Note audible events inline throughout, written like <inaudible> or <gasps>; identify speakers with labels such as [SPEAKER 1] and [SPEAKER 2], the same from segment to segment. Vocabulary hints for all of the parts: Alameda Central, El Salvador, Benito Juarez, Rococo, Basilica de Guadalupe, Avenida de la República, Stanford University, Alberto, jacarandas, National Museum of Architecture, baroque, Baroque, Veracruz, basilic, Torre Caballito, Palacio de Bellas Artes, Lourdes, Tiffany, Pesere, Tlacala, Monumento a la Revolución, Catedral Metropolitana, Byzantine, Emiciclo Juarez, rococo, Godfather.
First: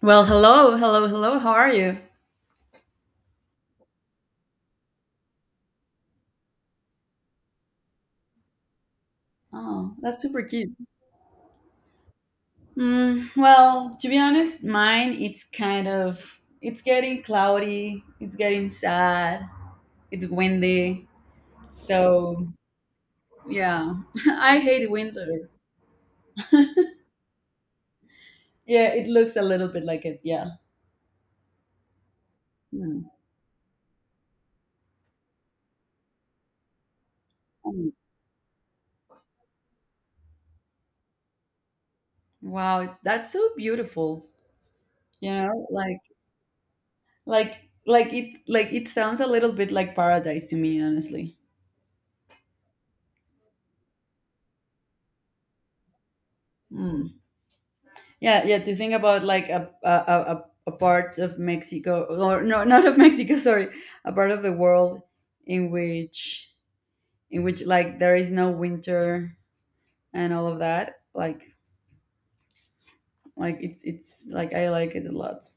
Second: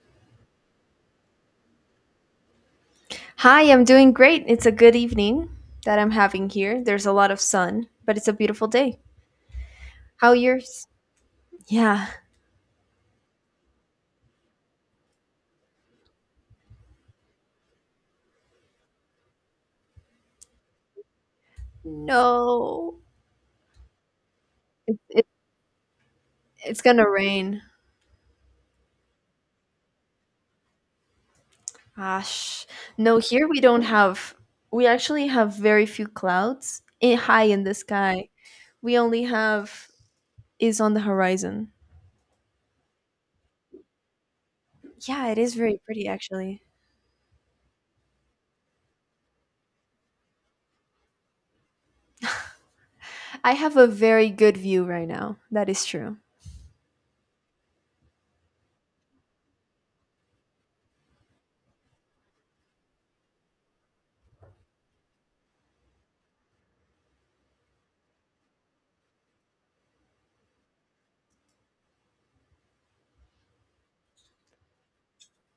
[SPEAKER 1] Well, hello, hello, hello. How are you?
[SPEAKER 2] Hi, I'm doing great. It's a good evening that I'm having here. There's a lot of sun, but it's a beautiful day.
[SPEAKER 1] Oh, that's
[SPEAKER 2] How are
[SPEAKER 1] super cute.
[SPEAKER 2] yours? Yeah.
[SPEAKER 1] Well, to be honest, mine, it's kind of it's getting cloudy, it's getting sad, it's windy. So,
[SPEAKER 2] No.
[SPEAKER 1] yeah. <laughs> I hate
[SPEAKER 2] It, it,
[SPEAKER 1] winter.
[SPEAKER 2] it's gonna rain.
[SPEAKER 1] Yeah, it looks a little bit like it. Yeah.
[SPEAKER 2] Gosh.
[SPEAKER 1] Hmm.
[SPEAKER 2] No, here we don't have, we actually have very few clouds in, high in the
[SPEAKER 1] Hmm.
[SPEAKER 2] sky. We only have is on the horizon.
[SPEAKER 1] Wow, it's that's so beautiful.
[SPEAKER 2] Yeah,
[SPEAKER 1] You
[SPEAKER 2] it is
[SPEAKER 1] know,
[SPEAKER 2] very
[SPEAKER 1] like
[SPEAKER 2] pretty actually.
[SPEAKER 1] like it sounds a little bit like paradise to me, honestly.
[SPEAKER 2] I have a very good view right now. That is true.
[SPEAKER 1] Mm. Yeah, yeah. To think about like a part of Mexico, or no, not of Mexico. <laughs> Sorry, a part of the world in which in which, like, there is no winter and all of that. Like it's like I like it a lot.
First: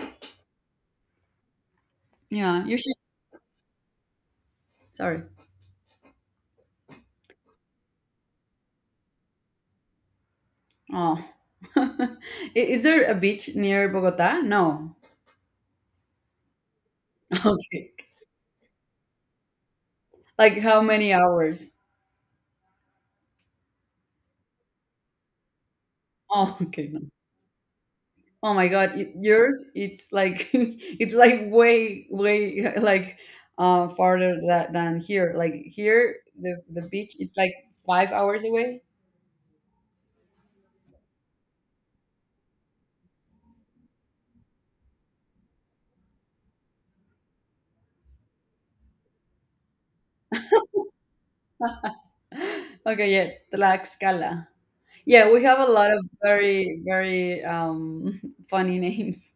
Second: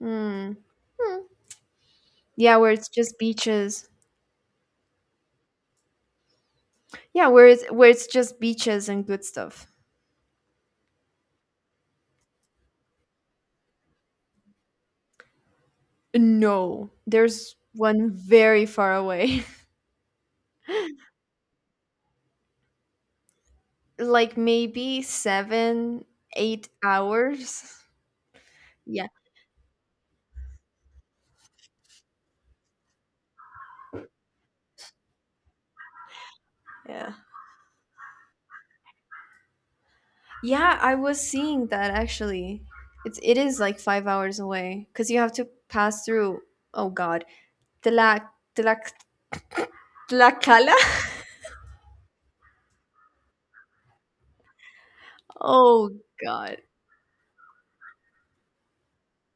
[SPEAKER 2] Hmm. Hmm. Yeah,
[SPEAKER 1] Yeah,
[SPEAKER 2] where
[SPEAKER 1] you
[SPEAKER 2] it's
[SPEAKER 1] should.
[SPEAKER 2] just beaches.
[SPEAKER 1] Sorry.
[SPEAKER 2] Yeah, where it's just beaches and good stuff.
[SPEAKER 1] Oh, <laughs> I- is there a beach near Bogota? No.
[SPEAKER 2] No,
[SPEAKER 1] <laughs>
[SPEAKER 2] there's
[SPEAKER 1] Okay.
[SPEAKER 2] one very far away.
[SPEAKER 1] Like how many hours?
[SPEAKER 2] <laughs> like maybe 7,
[SPEAKER 1] Oh,
[SPEAKER 2] eight
[SPEAKER 1] okay.
[SPEAKER 2] hours.
[SPEAKER 1] Oh my God,
[SPEAKER 2] Yeah.
[SPEAKER 1] yours it's like, <laughs> it's like way, <laughs> like farther than here. Like here the
[SPEAKER 2] Yeah.
[SPEAKER 1] beach it's like 5 hours away. <gasps>
[SPEAKER 2] Yeah, I was seeing that actually. It is like 5 hours away. Because you have to pass through oh god. Tlac Tlac Tlacala? <laughs>
[SPEAKER 1] <laughs> Okay, yeah, Tlaxcala. Yeah, we have a
[SPEAKER 2] Oh
[SPEAKER 1] lot of
[SPEAKER 2] god.
[SPEAKER 1] very very <laughs> funny names.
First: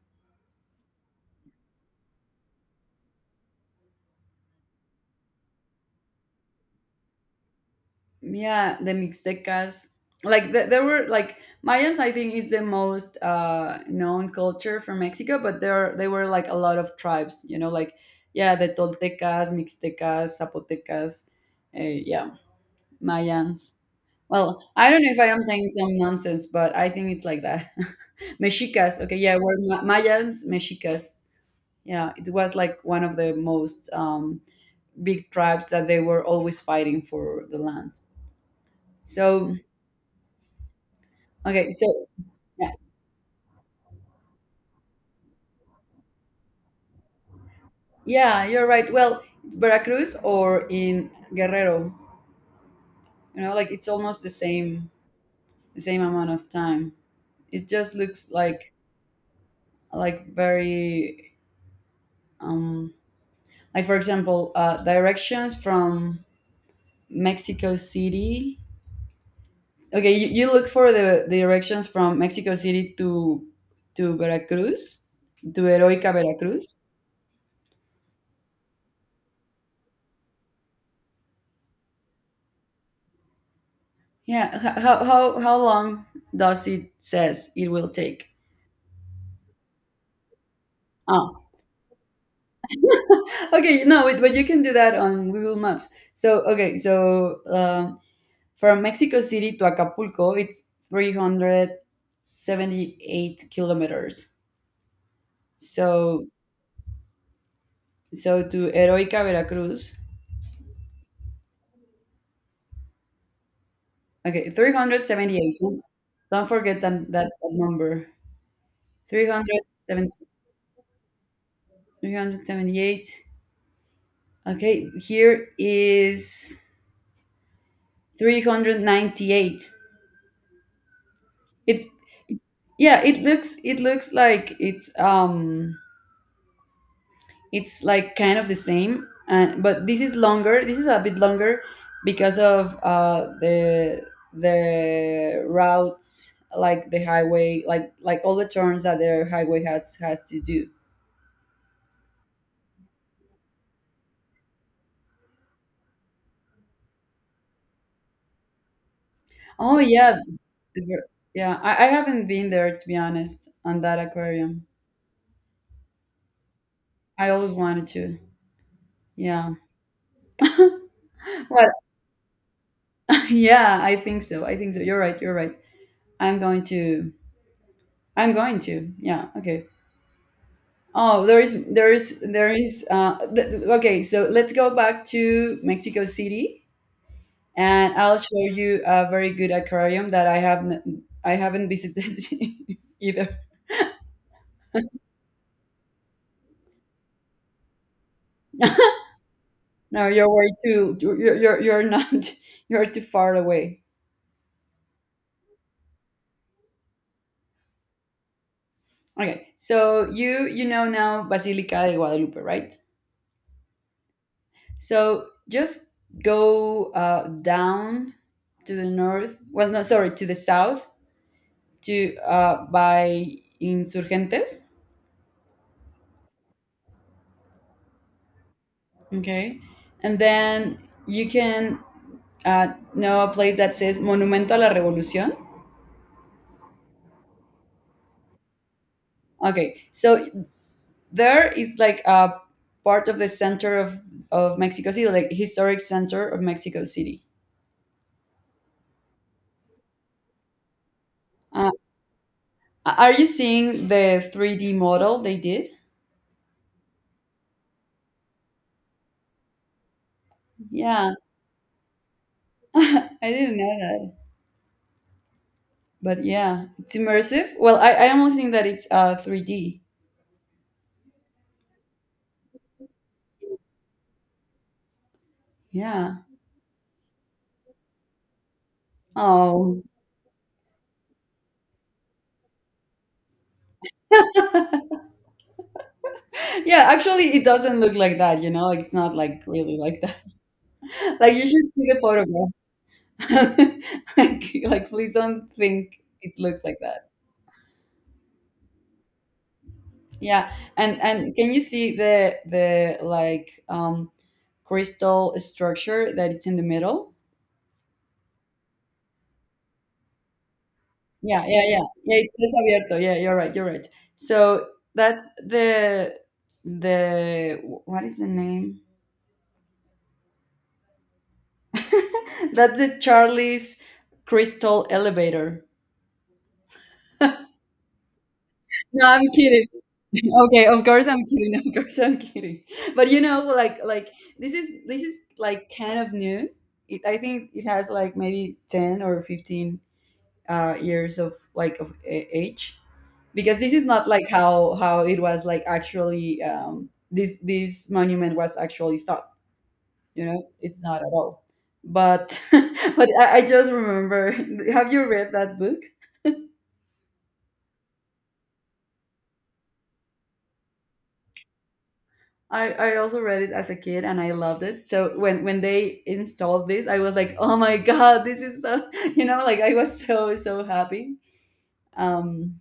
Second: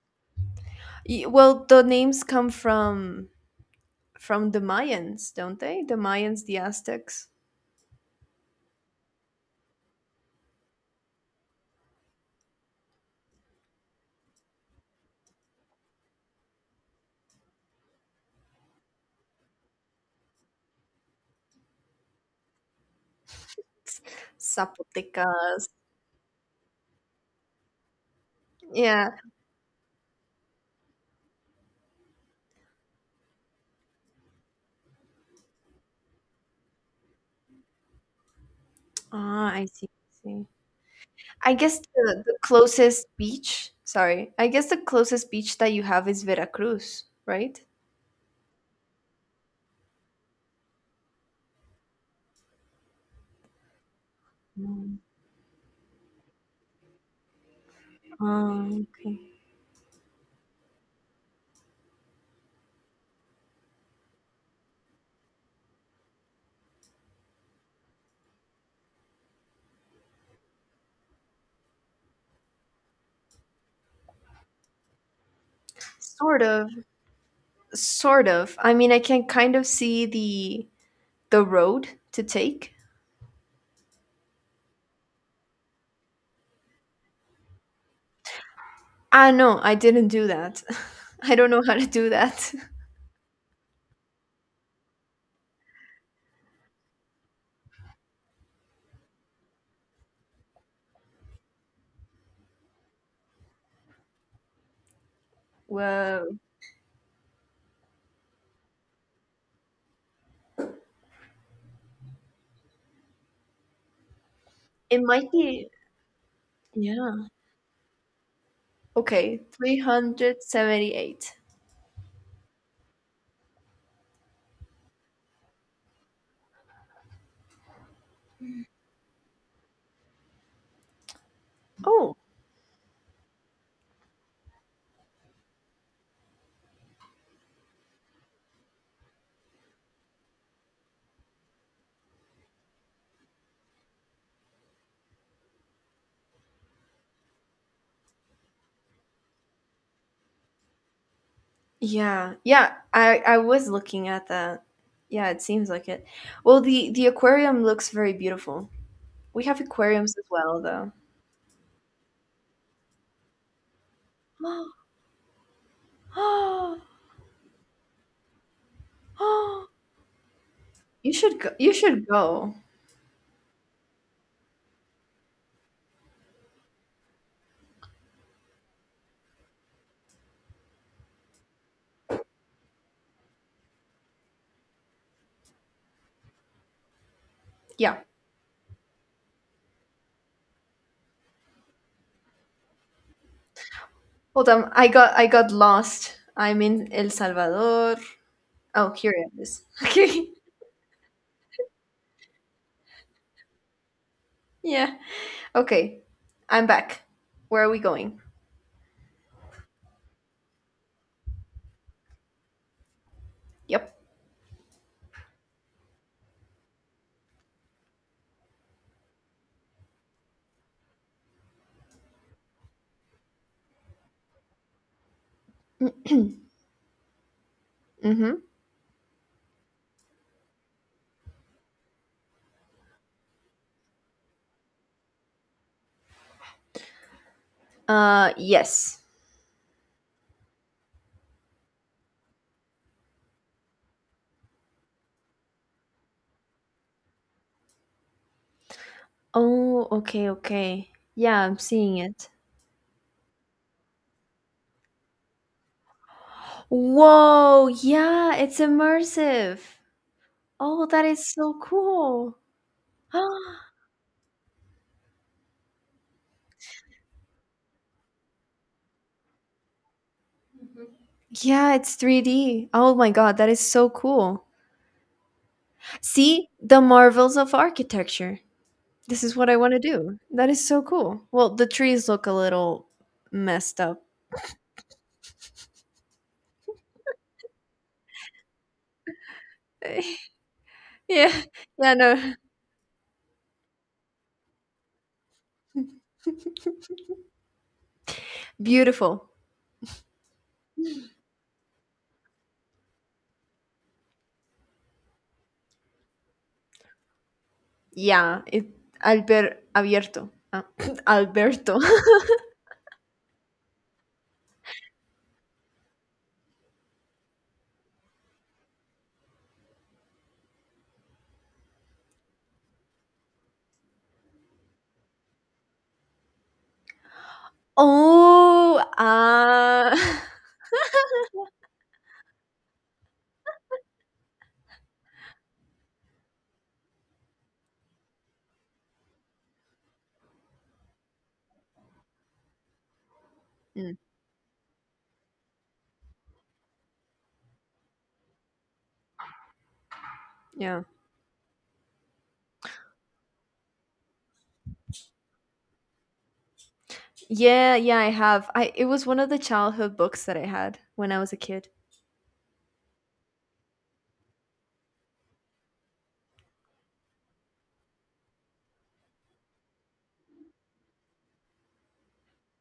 [SPEAKER 2] Well the names come from the Mayans, don't they? The Mayans, the Aztecs.
[SPEAKER 1] Yeah, the Mixtecas, there were like Mayans. I think it's the most known culture from Mexico, but there they were like a lot of tribes, you know, like, yeah, the Toltecas, Mixtecas, Zapotecas, yeah, Mayans. Well, I don't know if I am saying
[SPEAKER 2] Zapotecas.
[SPEAKER 1] some nonsense, but I think it's like that. <laughs> Mexicas.
[SPEAKER 2] Yeah.
[SPEAKER 1] Okay, yeah, we're Mayans, Mexicas. Yeah, it was like one of the most, big tribes that they were always fighting for the land,
[SPEAKER 2] Ah,
[SPEAKER 1] so,
[SPEAKER 2] I see. I see. I
[SPEAKER 1] okay,
[SPEAKER 2] guess
[SPEAKER 1] so,
[SPEAKER 2] the
[SPEAKER 1] yeah,
[SPEAKER 2] closest beach, sorry, I guess the closest beach that you have is Veracruz, right?
[SPEAKER 1] yeah, you're right. Well, Veracruz or in Guerrero, you know, like it's almost the same,
[SPEAKER 2] Mm.
[SPEAKER 1] amount of time. It just looks like,
[SPEAKER 2] Okay.
[SPEAKER 1] very, um, like for example, directions from Mexico City. Okay, you look for the directions from Mexico City to, Veracruz, to Heroica
[SPEAKER 2] Sort of,
[SPEAKER 1] Veracruz.
[SPEAKER 2] sort of. I mean, I can kind of see the road to take.
[SPEAKER 1] Yeah, how long does it says it will take?
[SPEAKER 2] Ah, no, I didn't do that. <laughs> I
[SPEAKER 1] Ah,
[SPEAKER 2] don't know how to do that. <laughs>
[SPEAKER 1] okay, no wait, but you can do that on Google Maps. So, okay, so, from Mexico City to Acapulco it's 378 kilometers, so,
[SPEAKER 2] Well,
[SPEAKER 1] to Heroica Veracruz. Okay,
[SPEAKER 2] it might
[SPEAKER 1] 378.
[SPEAKER 2] be,
[SPEAKER 1] Don't forget that, that
[SPEAKER 2] yeah.
[SPEAKER 1] that number, three
[SPEAKER 2] Okay,
[SPEAKER 1] hundred seventy-three
[SPEAKER 2] 378.
[SPEAKER 1] hundred seventy-eight. Okay, here is 398. It's,
[SPEAKER 2] Oh,
[SPEAKER 1] yeah, it looks like it's, um, it's like kind of the same, and, but this is longer. This is a bit longer because of, the, routes, like the highway, like all the turns that the highway has to do.
[SPEAKER 2] yeah. Yeah, I was looking at that. Yeah, it seems like it. Well, the aquarium looks very beautiful. We have
[SPEAKER 1] Oh
[SPEAKER 2] aquariums
[SPEAKER 1] yeah,
[SPEAKER 2] as well, though.
[SPEAKER 1] the- yeah, I haven't been there, to be honest, on that aquarium.
[SPEAKER 2] <gasps>
[SPEAKER 1] I always wanted to. Yeah.
[SPEAKER 2] You should go.
[SPEAKER 1] Well,
[SPEAKER 2] You should go.
[SPEAKER 1] <laughs> yeah, I think so, I think so. You're right, you're right. I'm going to, yeah, okay. Oh, there is, there is, there is. Okay, so let's go back to Mexico City, and
[SPEAKER 2] Yeah.
[SPEAKER 1] I'll show you a very good aquarium that I haven't visited, <laughs> either.
[SPEAKER 2] Hold on. I got lost. I'm in El Salvador.
[SPEAKER 1] <laughs>
[SPEAKER 2] Oh, here it is. <laughs>
[SPEAKER 1] No,
[SPEAKER 2] Okay.
[SPEAKER 1] you're way too, you're not, <laughs> you're too far away.
[SPEAKER 2] Yeah. Okay. I'm back. Where are we going?
[SPEAKER 1] Okay, so you know now Basilica de Guadalupe, right?
[SPEAKER 2] Yep.
[SPEAKER 1] So just go, down to the north. Well, no, sorry, to the south, to, by Insurgentes.
[SPEAKER 2] Mm-hmm.
[SPEAKER 1] Okay. And then you can, uh, know a place that says Monumento a la Revolución.
[SPEAKER 2] Yes.
[SPEAKER 1] Okay. So there is like a part of the center of Mexico City, like historic center of Mexico City.
[SPEAKER 2] Oh, okay, okay. Yeah, I'm
[SPEAKER 1] Uh,
[SPEAKER 2] seeing it.
[SPEAKER 1] are you seeing the 3D model they did?
[SPEAKER 2] Whoa, yeah, it's immersive. Oh, that
[SPEAKER 1] Yeah.
[SPEAKER 2] is so cool.
[SPEAKER 1] <laughs> I
[SPEAKER 2] <gasps>
[SPEAKER 1] didn't know that. But yeah, it's immersive. Well, I am seeing that it's 3D.
[SPEAKER 2] Yeah, it's 3D. Oh my God, that is so cool.
[SPEAKER 1] Yeah.
[SPEAKER 2] See, the marvels of architecture. This is what I want to
[SPEAKER 1] Oh. <laughs>
[SPEAKER 2] do. That is so cool. Well, the trees look a little messed up.
[SPEAKER 1] Yeah, actually it doesn't look like that, you know, like it's not like really like
[SPEAKER 2] <laughs> Yeah,
[SPEAKER 1] Like you should see
[SPEAKER 2] yeah,
[SPEAKER 1] the
[SPEAKER 2] no.
[SPEAKER 1] photograph. <laughs> Like, please don't think it looks like that.
[SPEAKER 2] Beautiful.
[SPEAKER 1] Yeah, and can you see the like, crystal structure that it's in the middle?
[SPEAKER 2] Yeah, it Alber Abierto. Ah, <clears throat>
[SPEAKER 1] Yeah, yeah, yeah,
[SPEAKER 2] Alberto.
[SPEAKER 1] yeah. It says abierto. Yeah, you're right. You're right. So that's the, what is the name? <laughs> That's the Charlie's crystal elevator.
[SPEAKER 2] <laughs> Oh,
[SPEAKER 1] No, I'm kidding.
[SPEAKER 2] ah.
[SPEAKER 1] <laughs> Okay, of course I'm kidding. <laughs> Of course I'm kidding. But, you know, like this is like kind of new. It, I think it has like maybe 10 or 15, years of like of age, because this
[SPEAKER 2] <laughs>
[SPEAKER 1] is
[SPEAKER 2] Mm,
[SPEAKER 1] not like how it was like actually, this monument was actually thought. You know, it's
[SPEAKER 2] yeah.
[SPEAKER 1] not at all. But <laughs> but I just remember. <laughs> Have you read that book?
[SPEAKER 2] Yeah, yeah, I have. I it was one of the childhood books that I had when I was a kid.
[SPEAKER 1] I also read it as a kid and I loved it. So when they installed this, I was like, oh my god, this is so, <laughs> you know, like I was so so happy. Um,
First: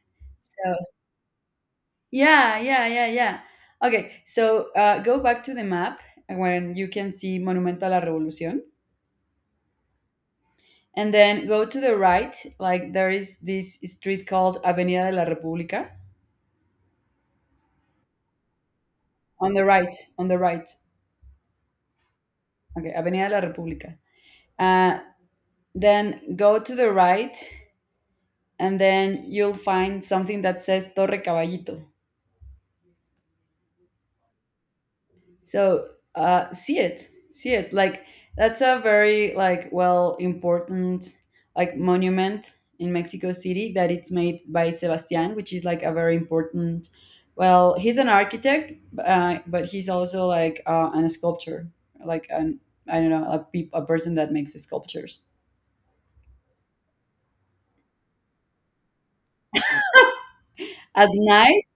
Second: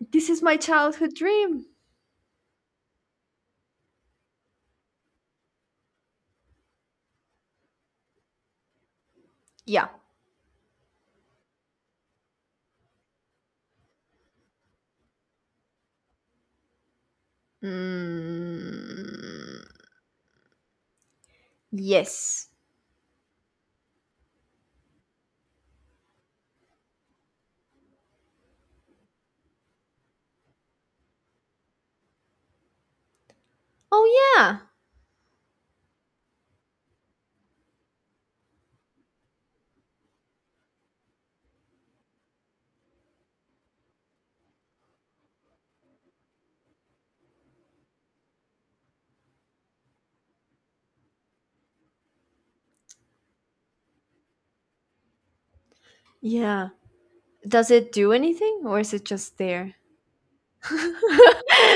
[SPEAKER 2] This is my
[SPEAKER 1] so,
[SPEAKER 2] childhood dream.
[SPEAKER 1] yeah, yeah, yeah, yeah. Okay, so, go back to the map when you can see Monumento a la Revolución,
[SPEAKER 2] Yeah.
[SPEAKER 1] and then go to the right. Like there is this street called Avenida de la República. On
[SPEAKER 2] Mm,
[SPEAKER 1] the right, on the right.
[SPEAKER 2] yes.
[SPEAKER 1] Okay, Avenida de la República. Uh, then go to the right and then you'll find something that says Torre Caballito.
[SPEAKER 2] Oh yeah.
[SPEAKER 1] So, see it, see it. Like that's a very, like, well important, like, monument in Mexico City that it's made by Sebastian, which is like a very important. Well, he's an architect, but he's also like, an sculptor, like an, I don't know, a, pe a person that makes sculptures.
[SPEAKER 2] Yeah. Does it do anything or is it just there? <laughs>
[SPEAKER 1] At night,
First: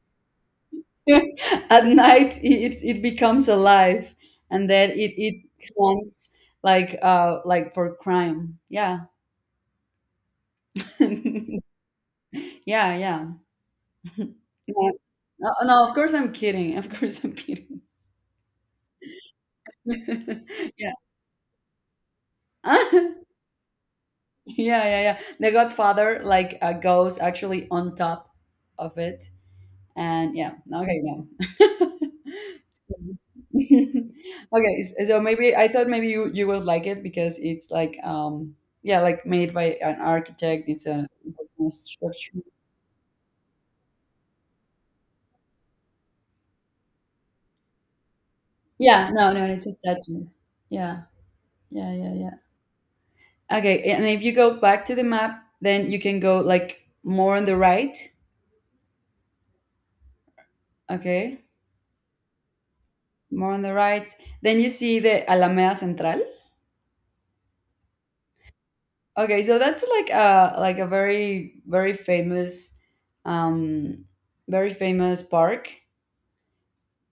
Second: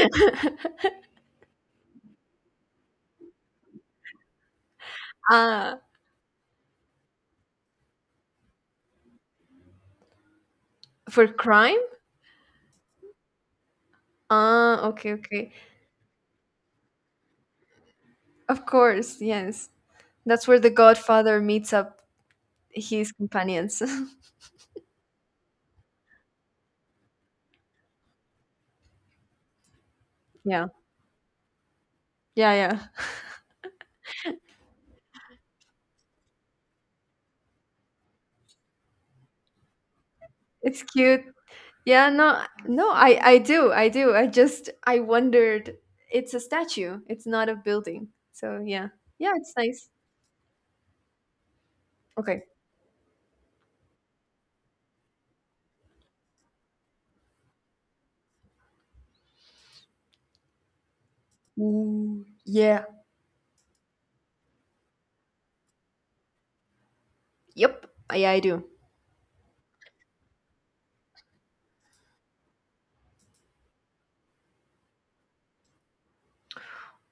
[SPEAKER 1] <laughs> at night, it becomes alive, and then it
[SPEAKER 2] uh,
[SPEAKER 1] counts like, like, for crime. Yeah,
[SPEAKER 2] for crime?
[SPEAKER 1] <laughs> yeah, yeah.
[SPEAKER 2] Ah,
[SPEAKER 1] No,
[SPEAKER 2] okay,
[SPEAKER 1] no,
[SPEAKER 2] okay.
[SPEAKER 1] no, of course I'm kidding. Of course I'm kidding.
[SPEAKER 2] Of course, yes. That's where the
[SPEAKER 1] <laughs> Yeah.
[SPEAKER 2] Godfather meets up his
[SPEAKER 1] <laughs>
[SPEAKER 2] companions. <laughs>
[SPEAKER 1] Yeah, yeah, yeah. The Godfather like, goes actually on top of it. And yeah,
[SPEAKER 2] yeah.
[SPEAKER 1] okay, no.
[SPEAKER 2] Yeah, yeah.
[SPEAKER 1] <laughs> Okay, so maybe I thought maybe you would like it because it's like, yeah, like made by an architect.
[SPEAKER 2] It's cute.
[SPEAKER 1] It's a
[SPEAKER 2] Yeah,
[SPEAKER 1] structure.
[SPEAKER 2] no, no, I do, I do. I just, I wondered. It's a statue. It's not a building. So yeah,
[SPEAKER 1] Yeah, no,
[SPEAKER 2] yeah,
[SPEAKER 1] no,
[SPEAKER 2] it's
[SPEAKER 1] it's a
[SPEAKER 2] nice.
[SPEAKER 1] statue. Yeah, yeah, yeah, yeah.
[SPEAKER 2] Okay.
[SPEAKER 1] Okay, and if you go back to the map, then you can go like more on the right. Okay,
[SPEAKER 2] Ooh, yeah.
[SPEAKER 1] more on the right. Then you see the Alameda Central.
[SPEAKER 2] Yep. Yeah, I do.
[SPEAKER 1] Okay, so that's like a, very um, very famous park.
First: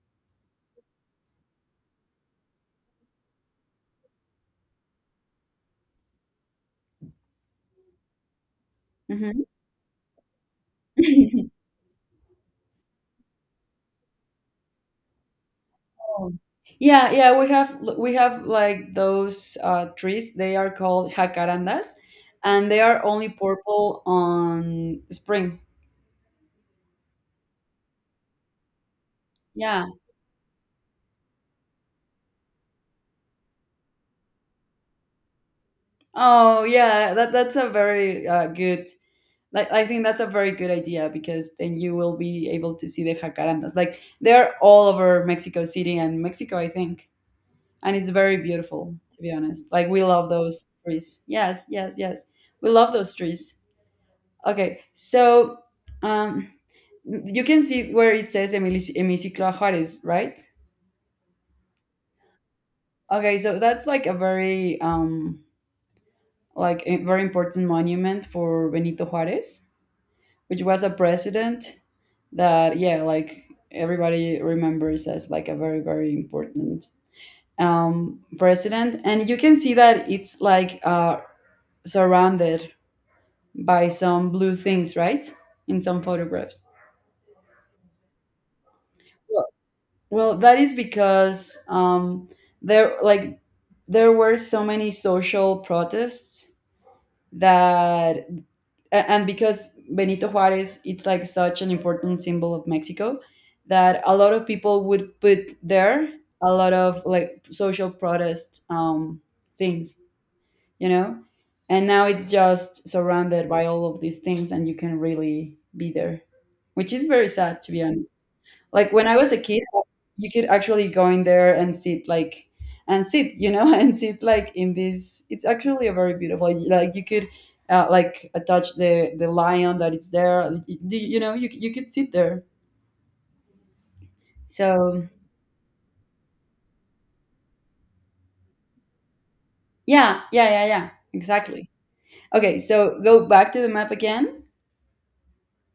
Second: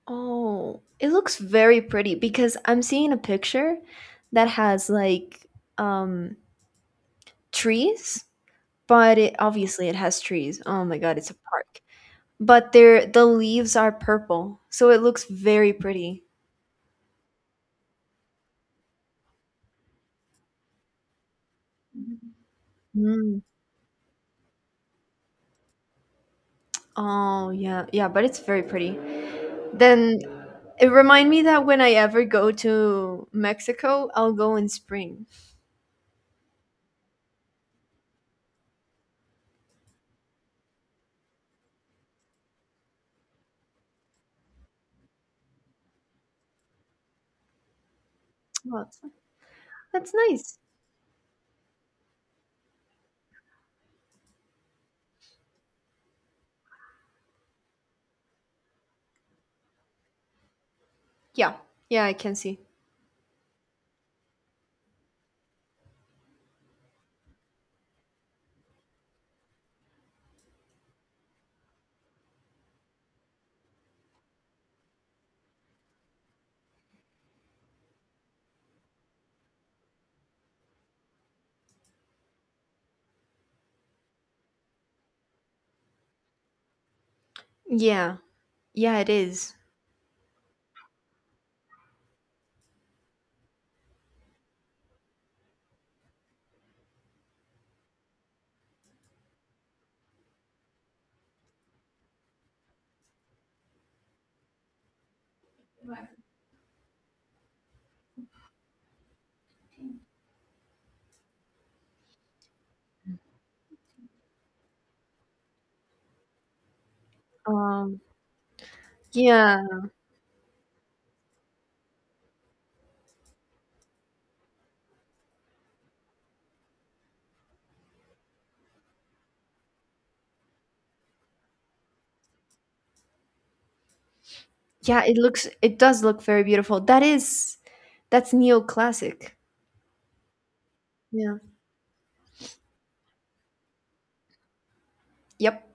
[SPEAKER 2] Oh, it looks very pretty because I'm seeing a picture that has like um trees, but it
[SPEAKER 1] Mhm.
[SPEAKER 2] obviously it has trees. Oh my God, it's a
[SPEAKER 1] <laughs>
[SPEAKER 2] park. But the leaves are purple, so it looks very pretty.
[SPEAKER 1] Oh. <clears throat> Yeah, yeah, we have like those, trees. They are called jacarandas, and they are only
[SPEAKER 2] Mm.
[SPEAKER 1] purple on spring.
[SPEAKER 2] Oh yeah, yeah, but it's very pretty.
[SPEAKER 1] Yeah.
[SPEAKER 2] Then it remind me that when I ever go to Mexico, I'll go in spring.
[SPEAKER 1] Oh, yeah. That's a very, good. Like I think that's a very good idea because then you will be able to see the jacarandas. Like they're all over Mexico City and Mexico, I think. And it's very
[SPEAKER 2] Oh,
[SPEAKER 1] beautiful,
[SPEAKER 2] that's,
[SPEAKER 1] to be honest. Like we
[SPEAKER 2] that's
[SPEAKER 1] love
[SPEAKER 2] nice.
[SPEAKER 1] those trees, yes, yes, yes. We love those trees. Okay, so, um you can see where it says Emiciclo Juarez, right?
[SPEAKER 2] Yeah. Yeah, I can see.
[SPEAKER 1] Okay, so that's like a very, like a very important monument for Benito Juarez, which was a president that, yeah, like everybody remembers as like a very very important, president. And you can see that it's like, surrounded by some blue things, right? In some photographs.
[SPEAKER 2] Yeah. Yeah, it
[SPEAKER 1] Well,
[SPEAKER 2] is.
[SPEAKER 1] well, that is because, there, like, there were so many social protests that, and because Benito Juarez, it's like such an important symbol of Mexico, that a lot of people would put there a lot of like social protest, things, you know and now it's just surrounded by all of these things and you can really be there, which is very sad, to be
[SPEAKER 2] Um
[SPEAKER 1] honest. Like when I was a kid,
[SPEAKER 2] yeah.
[SPEAKER 1] you could actually go in there and sit, like, and sit, you know, <laughs> and sit, like, in this, it's actually a very beautiful, like, you could, like, attach the lion that is there, you know you could sit there,
[SPEAKER 2] Yeah,
[SPEAKER 1] so,
[SPEAKER 2] it does look very beautiful. That's neoclassic.
[SPEAKER 1] yeah, yeah, yeah, yeah,
[SPEAKER 2] Yeah.
[SPEAKER 1] exactly. Okay, so go back to the map again.
[SPEAKER 2] Yep.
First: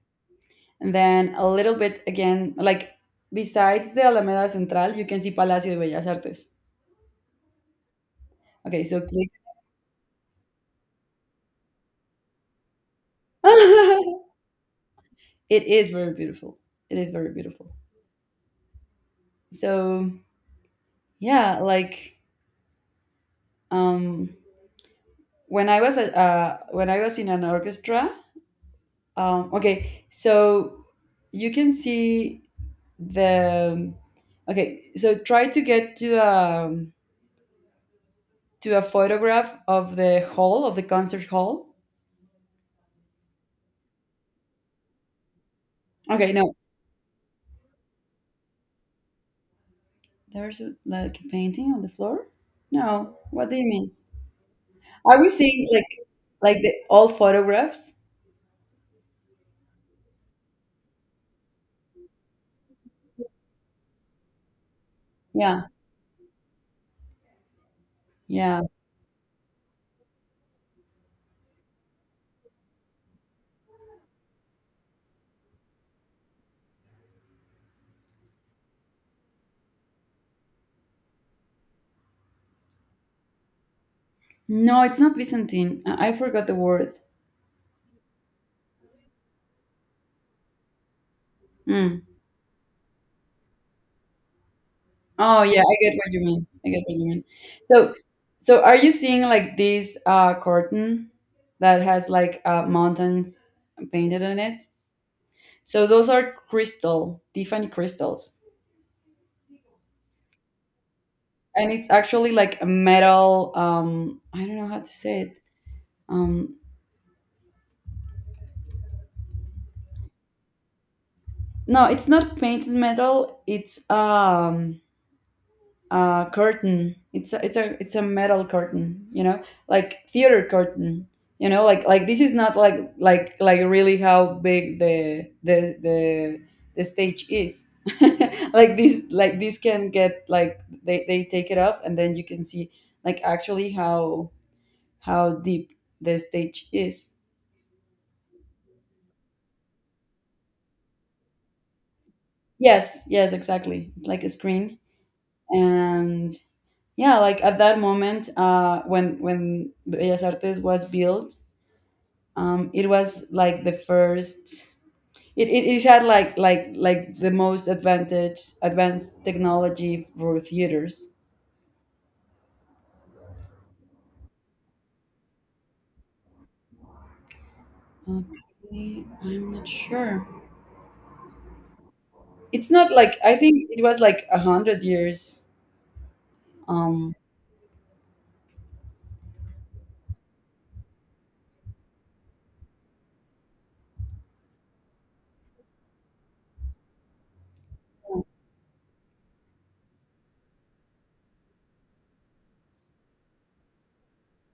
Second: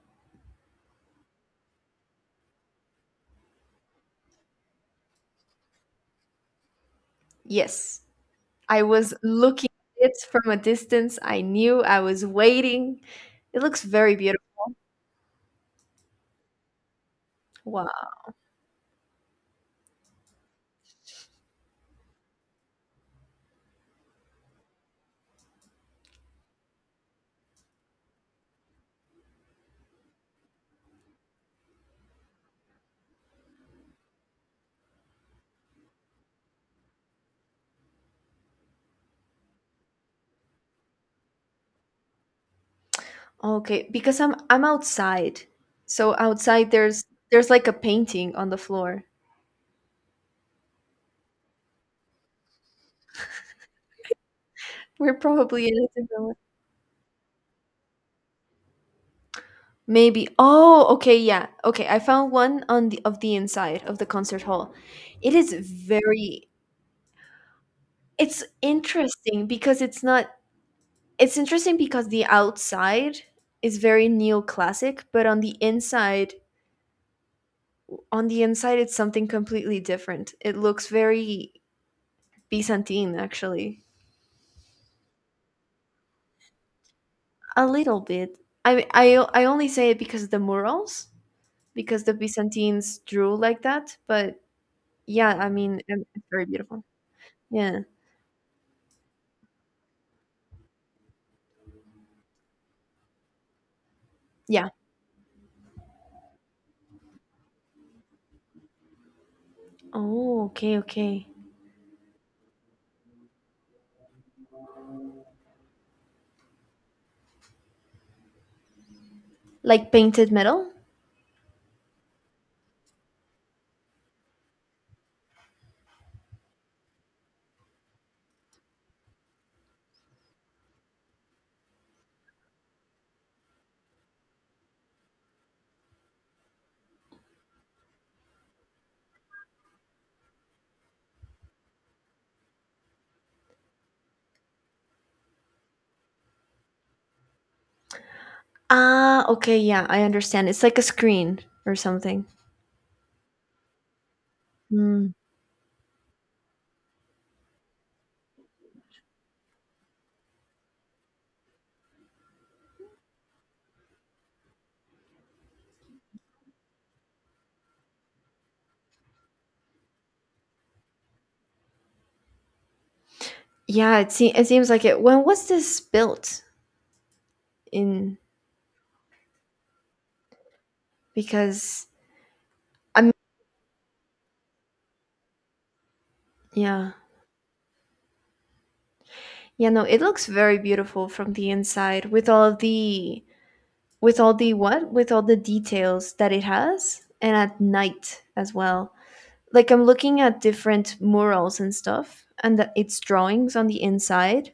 [SPEAKER 1] And then a little bit again, like besides the Alameda Central, you can see Palacio de Bellas Artes.
[SPEAKER 2] Yes.
[SPEAKER 1] Okay,
[SPEAKER 2] I
[SPEAKER 1] so
[SPEAKER 2] was
[SPEAKER 1] click.
[SPEAKER 2] looking at it from a distance. I knew I was waiting. It looks
[SPEAKER 1] <laughs>
[SPEAKER 2] very beautiful.
[SPEAKER 1] It is very beautiful. It is very beautiful.
[SPEAKER 2] Wow.
[SPEAKER 1] So yeah, like, um, when I was in an orchestra. Okay, so you can see the. Okay, so try to get to, to a photograph of the hall of the concert hall.
[SPEAKER 2] Okay, because I'm outside. So
[SPEAKER 1] Okay, no,
[SPEAKER 2] outside there's like a painting on the floor.
[SPEAKER 1] there's a, like a painting on the floor? No. What do you mean?
[SPEAKER 2] We're
[SPEAKER 1] Are we
[SPEAKER 2] probably
[SPEAKER 1] seeing
[SPEAKER 2] in a
[SPEAKER 1] like,
[SPEAKER 2] different one.
[SPEAKER 1] the old photographs?
[SPEAKER 2] Maybe. Oh, okay, yeah. Okay, I found one on the of the inside of the concert hall. It is
[SPEAKER 1] Yeah.
[SPEAKER 2] very it's
[SPEAKER 1] Yeah.
[SPEAKER 2] interesting because it's not it's interesting because the outside is very neoclassic, but on the inside it's something completely different. It looks very Byzantine actually.
[SPEAKER 1] No, it's not Byzantine. I forgot the word.
[SPEAKER 2] A little bit. I only say it because of the murals,
[SPEAKER 1] Mm.
[SPEAKER 2] because the Byzantines drew like that. But yeah,
[SPEAKER 1] Oh
[SPEAKER 2] I
[SPEAKER 1] yeah, I
[SPEAKER 2] mean,
[SPEAKER 1] get what you
[SPEAKER 2] it's very
[SPEAKER 1] mean. I get
[SPEAKER 2] beautiful.
[SPEAKER 1] what you mean.
[SPEAKER 2] Yeah,
[SPEAKER 1] So, are you seeing like this, curtain that has like, mountains painted on it?
[SPEAKER 2] yeah.
[SPEAKER 1] So those are crystal, Tiffany crystals.
[SPEAKER 2] Oh, okay, okay.
[SPEAKER 1] And it's actually like a metal, I don't know how to say it. Um
[SPEAKER 2] Like painted metal.
[SPEAKER 1] No, it's not painted metal. It's, a curtain. It's a metal curtain. You know, like theater curtain. You know, like this is not like really how big the stage is. <laughs> Like this can get, like, they take it off, and then you can see like actually how deep the stage is.
[SPEAKER 2] Ah, okay. Yeah, I understand. It's like a screen or something.
[SPEAKER 1] Yes, yes, exactly. Like a screen.
[SPEAKER 2] Mm.
[SPEAKER 1] And yeah, like at that moment when Bellas Artes was built, it was like the first. It had like the most advantage advanced technology for theaters.
[SPEAKER 2] Yeah, it seems like it. When was this built in?
[SPEAKER 1] Okay, I'm not sure.
[SPEAKER 2] Because
[SPEAKER 1] It's not
[SPEAKER 2] I mean,
[SPEAKER 1] like, I think it was like 100 years.
[SPEAKER 2] yeah,
[SPEAKER 1] um
[SPEAKER 2] yeah, no, it looks very beautiful from the inside with all the details that it has, and at night as well. Like, I'm looking at different murals and stuff, and its drawings on the inside.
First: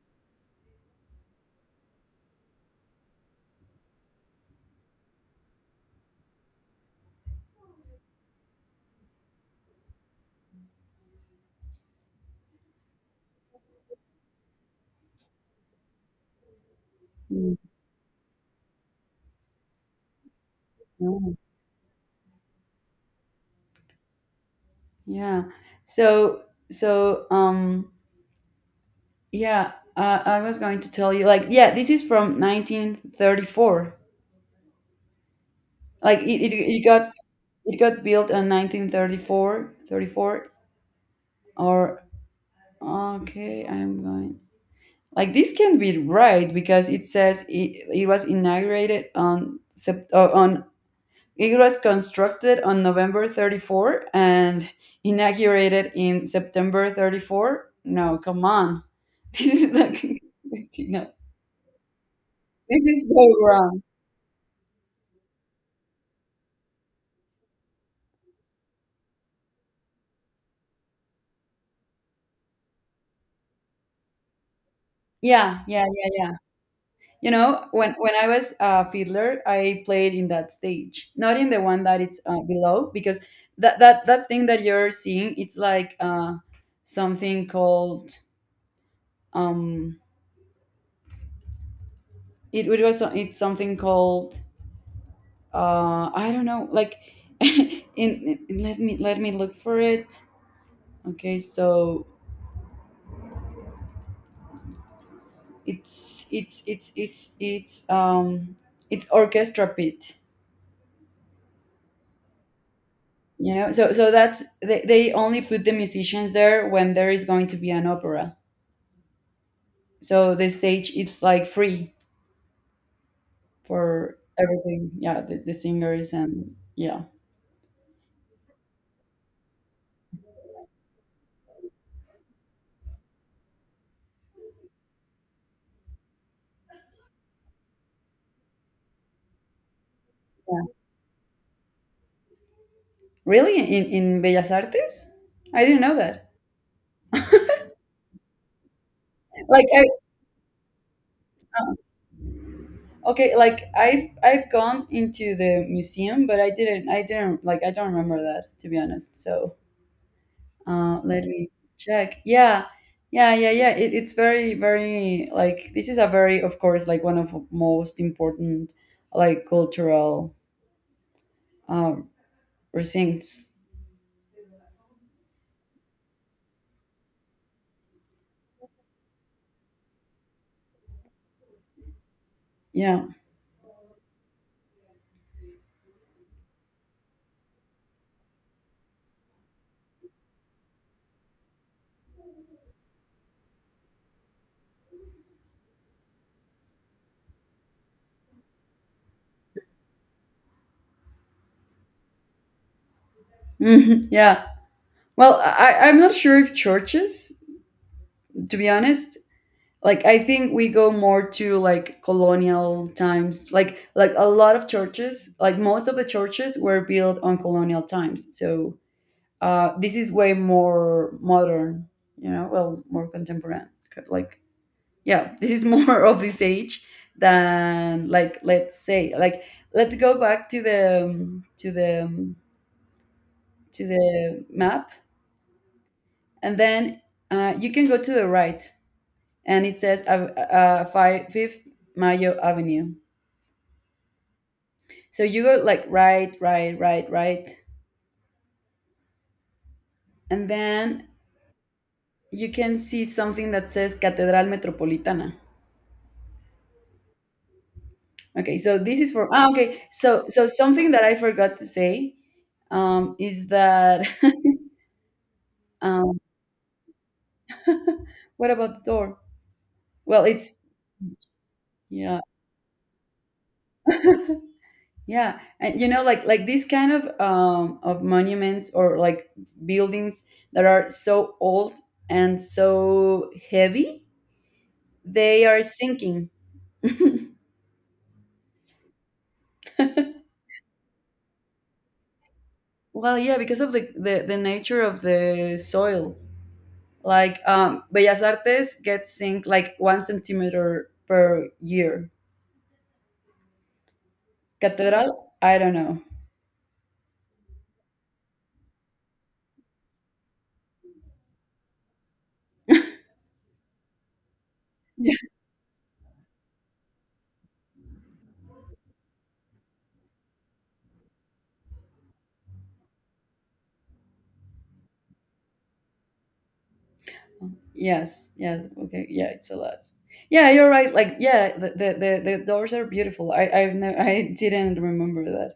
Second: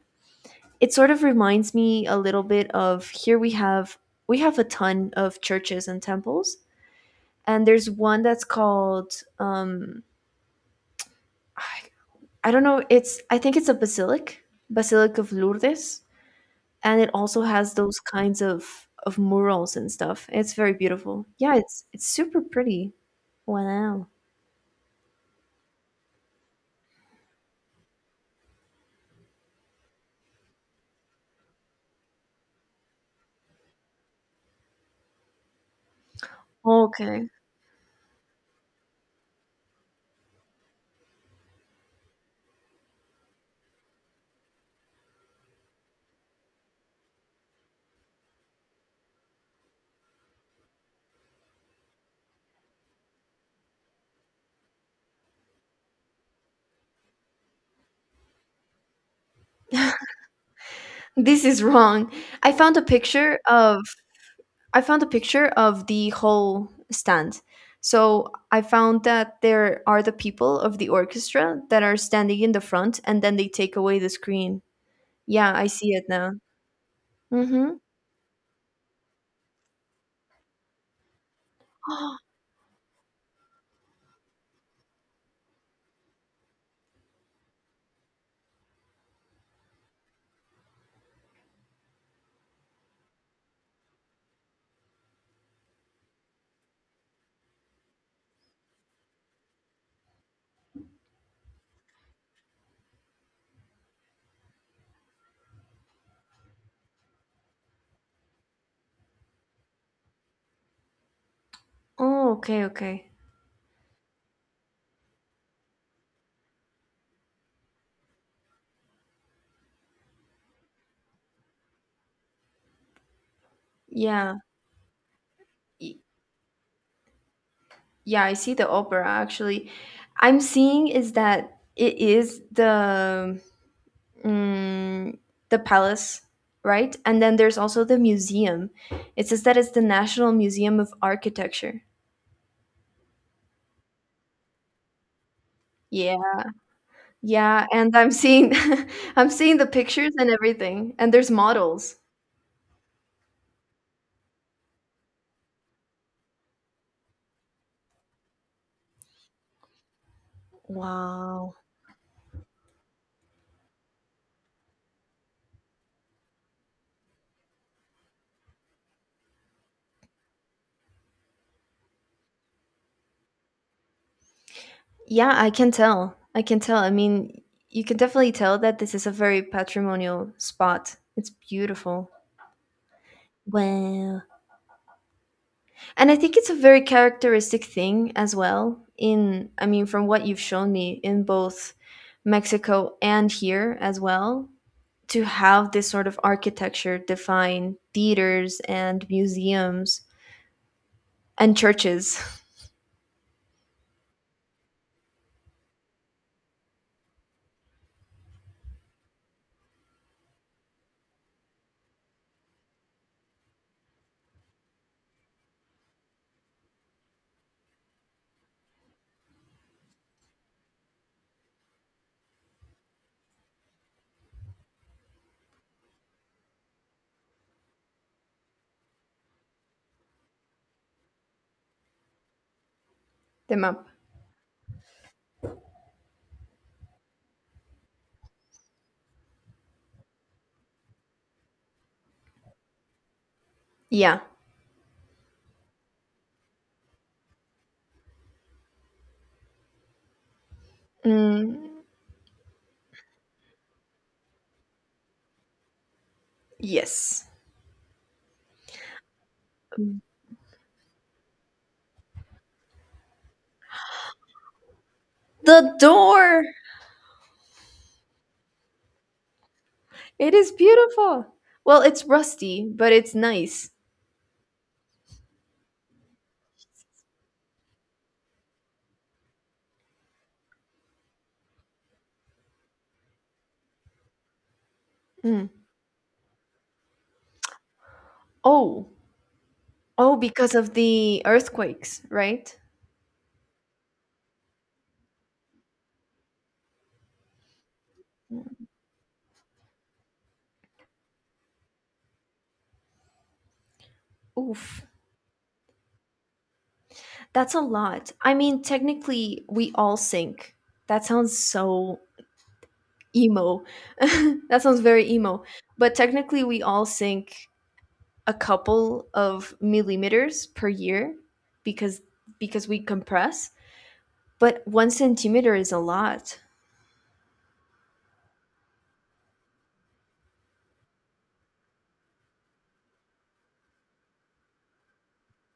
[SPEAKER 2] It sort of reminds me a little bit of here we have a ton of churches and temples, and there's one that's called, um i, I don't know. It's I think it's a basilic of Lourdes, and it also
[SPEAKER 1] mm,
[SPEAKER 2] has those kinds of murals and stuff. It's very beautiful.
[SPEAKER 1] no.
[SPEAKER 2] Yeah, it's super pretty. Wow.
[SPEAKER 1] Yeah, so so yeah, I was going to tell you, like, yeah, this is from 1934. Like it,
[SPEAKER 2] Okay.
[SPEAKER 1] it got built in 1934 or — okay, I'm going. Like, this can be right, because it says it was inaugurated on on — it was constructed on November 34 and inaugurated in September 34. No, come on. <laughs> This is like — <laughs> no.
[SPEAKER 2] This is wrong. I found a
[SPEAKER 1] This is so
[SPEAKER 2] picture of
[SPEAKER 1] wrong.
[SPEAKER 2] I found a picture of the whole stand. So I found that there are the people of the orchestra that are standing in the front and then they take away the screen. Yeah,
[SPEAKER 1] Yeah,
[SPEAKER 2] I
[SPEAKER 1] yeah,
[SPEAKER 2] see it
[SPEAKER 1] yeah, yeah.
[SPEAKER 2] now.
[SPEAKER 1] You know,
[SPEAKER 2] Mhm.
[SPEAKER 1] when I was a fiddler, I played in that stage, not in the one that it's
[SPEAKER 2] <gasps>
[SPEAKER 1] below, because that thing that you're seeing, it's like, something called, um, it's something called, I don't know, like, <laughs> in let me look for it. Okay, so it's it's orchestra pit,
[SPEAKER 2] Oh, okay, okay.
[SPEAKER 1] you know. So that's — they only put the musicians there when there is going to be an opera, so the stage it's like free for
[SPEAKER 2] Yeah.
[SPEAKER 1] everything. Yeah, the singers, and yeah.
[SPEAKER 2] Yeah, I see the opera actually. I'm seeing is that it is the mm, the palace, right? And then there's also the museum. It says that it's the National Museum of Architecture.
[SPEAKER 1] Really, in Bellas Artes? I didn't know that.
[SPEAKER 2] Yeah. Yeah, and I'm seeing <laughs> I'm seeing
[SPEAKER 1] like
[SPEAKER 2] the
[SPEAKER 1] I,
[SPEAKER 2] pictures and everything. And there's models.
[SPEAKER 1] okay, like I've gone into the museum, but I didn't like, I don't remember that, to be honest. So let me
[SPEAKER 2] Wow.
[SPEAKER 1] check. Yeah, yeah, yeah, yeah. It's very, very — like, this is a very, of course, like one of most important, like, cultural uh, precincts.
[SPEAKER 2] Yeah, I can tell. I can tell. I mean, you can definitely tell that this is a very patrimonial spot. It's beautiful.
[SPEAKER 1] Yeah,
[SPEAKER 2] Wow. And I think it's a very characteristic thing as well in I mean from what you've shown me in both Mexico and here as well to have this sort of architecture define theaters and museums and churches. <laughs>
[SPEAKER 1] mhm, yeah. Well, I'm not sure if churches, to be honest. Like, I think we go more to, like, colonial times. Like a lot of churches, like most of the churches were built on colonial times. So this is way more modern, you know, well, more contemporary. Like, yeah, <laughs> this is more <laughs> of this age than, like, let's say, like, let's go back to the um, to the um,
[SPEAKER 2] The
[SPEAKER 1] to
[SPEAKER 2] map.
[SPEAKER 1] the map. And then you can go to the right, and it says fifth Mayo avenue.
[SPEAKER 2] Yeah.
[SPEAKER 1] So you go, like, right, right, right, right, and then
[SPEAKER 2] Mm,
[SPEAKER 1] you can see something that says Catedral Metropolitana.
[SPEAKER 2] yes.
[SPEAKER 1] Okay, so this is for — ah, okay. So something that I forgot to say, is that <laughs>
[SPEAKER 2] The
[SPEAKER 1] um,
[SPEAKER 2] door.
[SPEAKER 1] what about the door? Well,
[SPEAKER 2] It is
[SPEAKER 1] it's —
[SPEAKER 2] beautiful. Well, it's
[SPEAKER 1] yeah,
[SPEAKER 2] rusty, but it's nice.
[SPEAKER 1] yeah, and you know, like these kind of, of monuments, or like buildings that are so old and so heavy, they
[SPEAKER 2] Mm.
[SPEAKER 1] are sinking. <laughs>
[SPEAKER 2] Oh. Oh, because of the earthquakes, right?
[SPEAKER 1] Well, yeah, because of the nature of the soil. Like, Bellas Artes gets sink like 1 centimeter per year.
[SPEAKER 2] Oof.
[SPEAKER 1] Cathedral? I don't know.
[SPEAKER 2] That's a lot. I mean, technically, we all sink. That sounds so emo. <laughs> that sounds very
[SPEAKER 1] Yeah.
[SPEAKER 2] emo. But technically, we all sink a couple of millimeters per year because because we compress. But 1 centimeter is a lot.
[SPEAKER 1] Yes. Yes. Okay. Yeah, it's a lot. Yeah, you're right. Like, yeah, the doors are beautiful. I've never — <laughs> I didn't remember that.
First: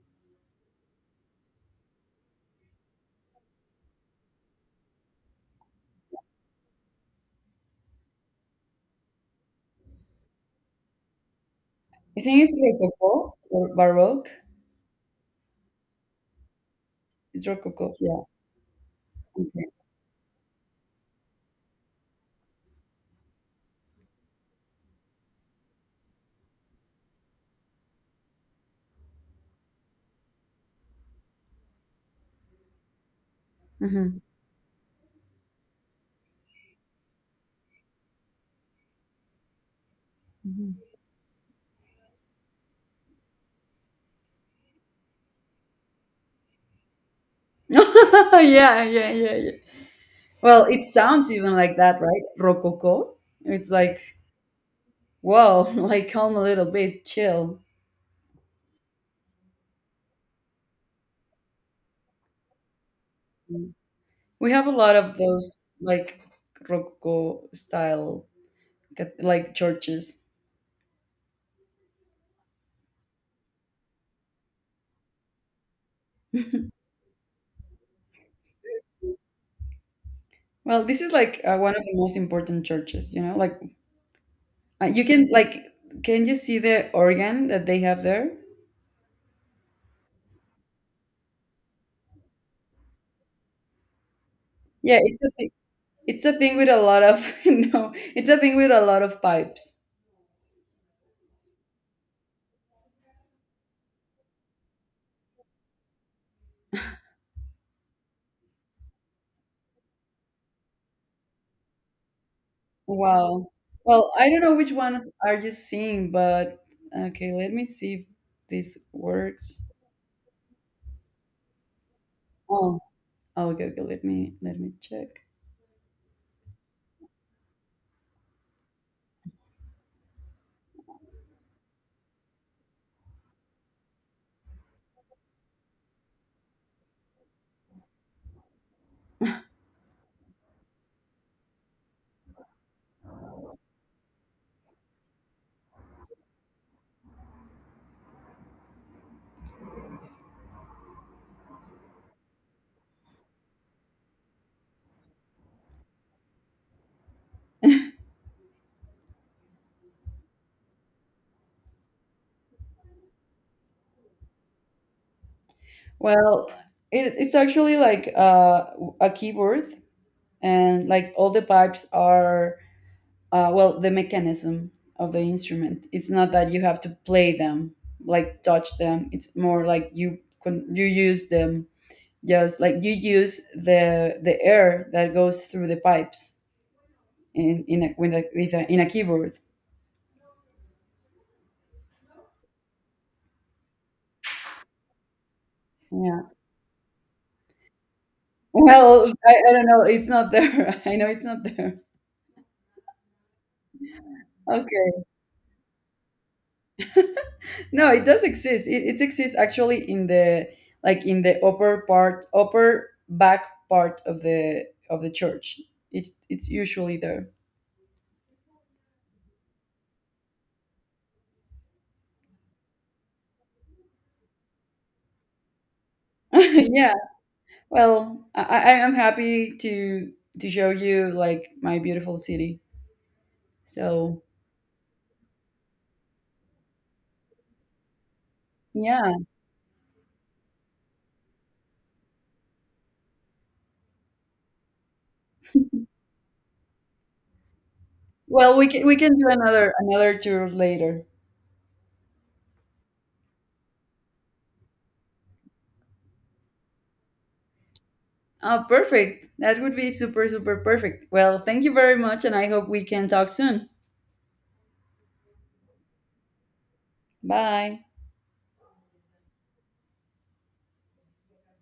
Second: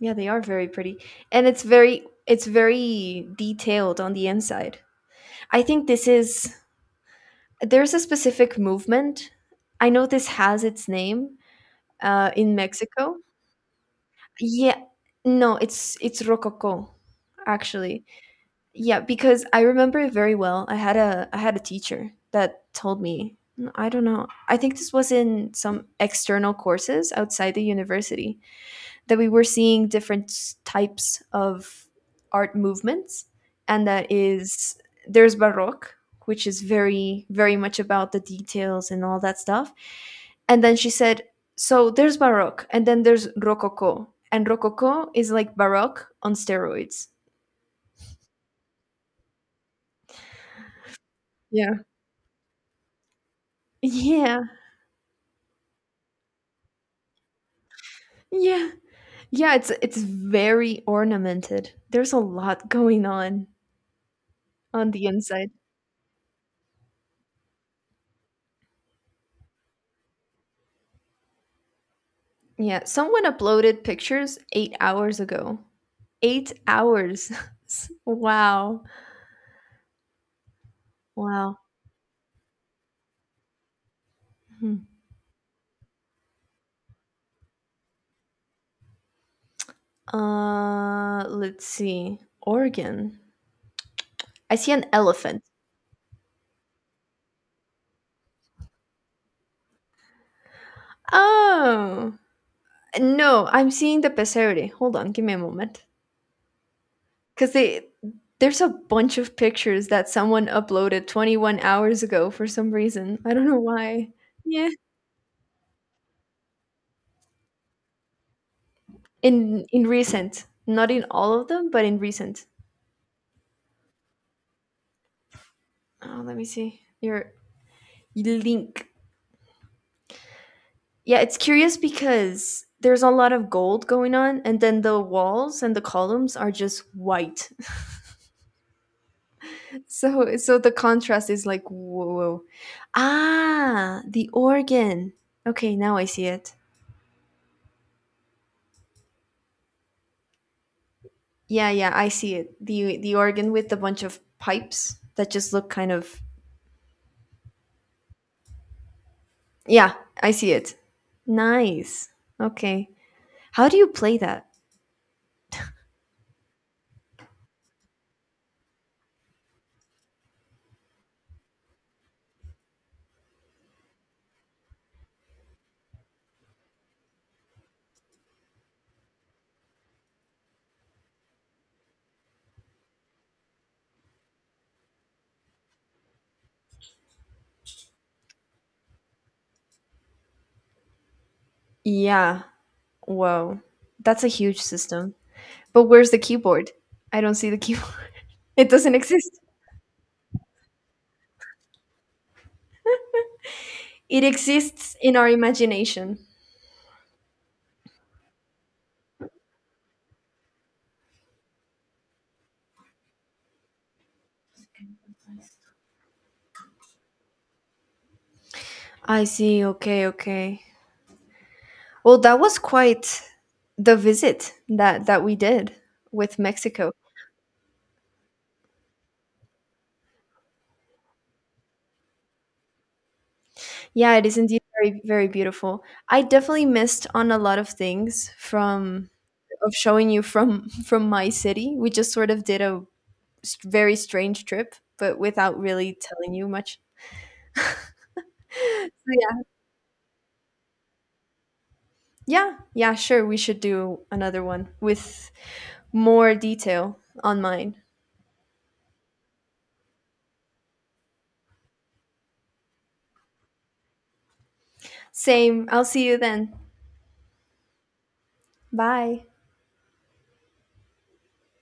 [SPEAKER 2] Yeah, they are very pretty, and it's very detailed on the inside. I think this is there's a specific movement. I know this has its name
[SPEAKER 1] I think
[SPEAKER 2] in
[SPEAKER 1] it's
[SPEAKER 2] Mexico.
[SPEAKER 1] Rococo or Baroque.
[SPEAKER 2] Yeah. No, it's rococo,
[SPEAKER 1] It's Rococo.
[SPEAKER 2] actually.
[SPEAKER 1] Yeah.
[SPEAKER 2] Yeah, because I
[SPEAKER 1] Okay.
[SPEAKER 2] remember it very well. I had a teacher that told me, I don't know. I think this was in some external courses outside the university that we were seeing different types of art movements, and that
[SPEAKER 1] hmm
[SPEAKER 2] is there's baroque, which is very very much about the details and all that stuff. And then
[SPEAKER 1] <laughs>
[SPEAKER 2] she said, so there's baroque and then there's rococo, and rococo is like baroque on steroids.
[SPEAKER 1] yeah. Yeah. Yeah. Yeah. Well, it sounds even like
[SPEAKER 2] Yeah.
[SPEAKER 1] that, right? Rococo. It's like,
[SPEAKER 2] yeah,
[SPEAKER 1] whoa, <laughs> like, calm a little bit, chill.
[SPEAKER 2] yeah, yeah, it's very ornamented, there's a lot going
[SPEAKER 1] We have a
[SPEAKER 2] on
[SPEAKER 1] lot
[SPEAKER 2] the
[SPEAKER 1] of
[SPEAKER 2] inside.
[SPEAKER 1] those, like, Rococo style, like churches.
[SPEAKER 2] Yeah, someone uploaded pictures 8 hours ago. 8 hours. <laughs> Wow.
[SPEAKER 1] Well, this is like,
[SPEAKER 2] Wow.
[SPEAKER 1] one of the most important churches, you know? Like,
[SPEAKER 2] Mhm.
[SPEAKER 1] you can like — can you see the organ that they have there?
[SPEAKER 2] Let's see. Oregon. I see an
[SPEAKER 1] Yeah,
[SPEAKER 2] elephant.
[SPEAKER 1] it's a thing with a lot of — <laughs> no, it's a thing with a lot of pipes.
[SPEAKER 2] Oh. No, I'm seeing the Pesere. Hold on, give me a moment. Cuz they there's a bunch of pictures that someone uploaded 21 hours ago for some reason. I don't
[SPEAKER 1] Wow.
[SPEAKER 2] know
[SPEAKER 1] Well,
[SPEAKER 2] why.
[SPEAKER 1] I don't know
[SPEAKER 2] Yeah.
[SPEAKER 1] which ones are you seeing, but okay, let me see if this works.
[SPEAKER 2] In recent. Not in all of them, but in recent.
[SPEAKER 1] Oh, oh, okay, okay, let me check.
[SPEAKER 2] Oh, let me see. Your link. Yeah, it's curious because there's a lot of gold going on, and then the walls and the columns are just white. <laughs> so the contrast is like whoa. Whoa. Ah, the organ. Okay, now I see it. Yeah, yeah, I see it. The organ with a bunch of pipes that just look kind of. Yeah, I see it. Nice. Okay. How do you play that?
[SPEAKER 1] Well, it's actually like, a keyboard, and like all the pipes are — well, the mechanism of the instrument, it's not that you have to play them, like, touch them. It's more like you — you use them, just like you use the air that goes through the pipes in a, with a, with a, in a keyboard.
[SPEAKER 2] Yeah. Whoa. That's a huge system. But where's the
[SPEAKER 1] Yeah,
[SPEAKER 2] keyboard? I don't see the keyboard. <laughs> It doesn't
[SPEAKER 1] well, I,
[SPEAKER 2] exist.
[SPEAKER 1] I don't know, it's not there. <laughs> I know it's not there.
[SPEAKER 2] It exists
[SPEAKER 1] Okay,
[SPEAKER 2] in our imagination.
[SPEAKER 1] no, it does exist. It exists actually in the — like, in the upper part, upper back part of the church. It's usually there.
[SPEAKER 2] I see. Okay, okay. Well, that was quite the visit that we did
[SPEAKER 1] <laughs>
[SPEAKER 2] with
[SPEAKER 1] Yeah.
[SPEAKER 2] Mexico.
[SPEAKER 1] Well, I am happy to show you, like, my beautiful city.
[SPEAKER 2] Yeah,
[SPEAKER 1] So
[SPEAKER 2] it is indeed very very beautiful. I definitely missed on a lot of things from
[SPEAKER 1] yeah.
[SPEAKER 2] of showing you from <laughs> from my city. We just sort of did a very strange trip, but without really telling you much.
[SPEAKER 1] Well, we can
[SPEAKER 2] So
[SPEAKER 1] we can do
[SPEAKER 2] yeah.
[SPEAKER 1] another tour later.
[SPEAKER 2] Yeah, yeah, sure. We should do another one with more detail on mine.
[SPEAKER 1] Oh, perfect. That would be super super perfect. Well, thank you very much, and I hope we can talk soon.
[SPEAKER 2] Same. I'll see you then.
[SPEAKER 1] Bye.
[SPEAKER 2] Bye.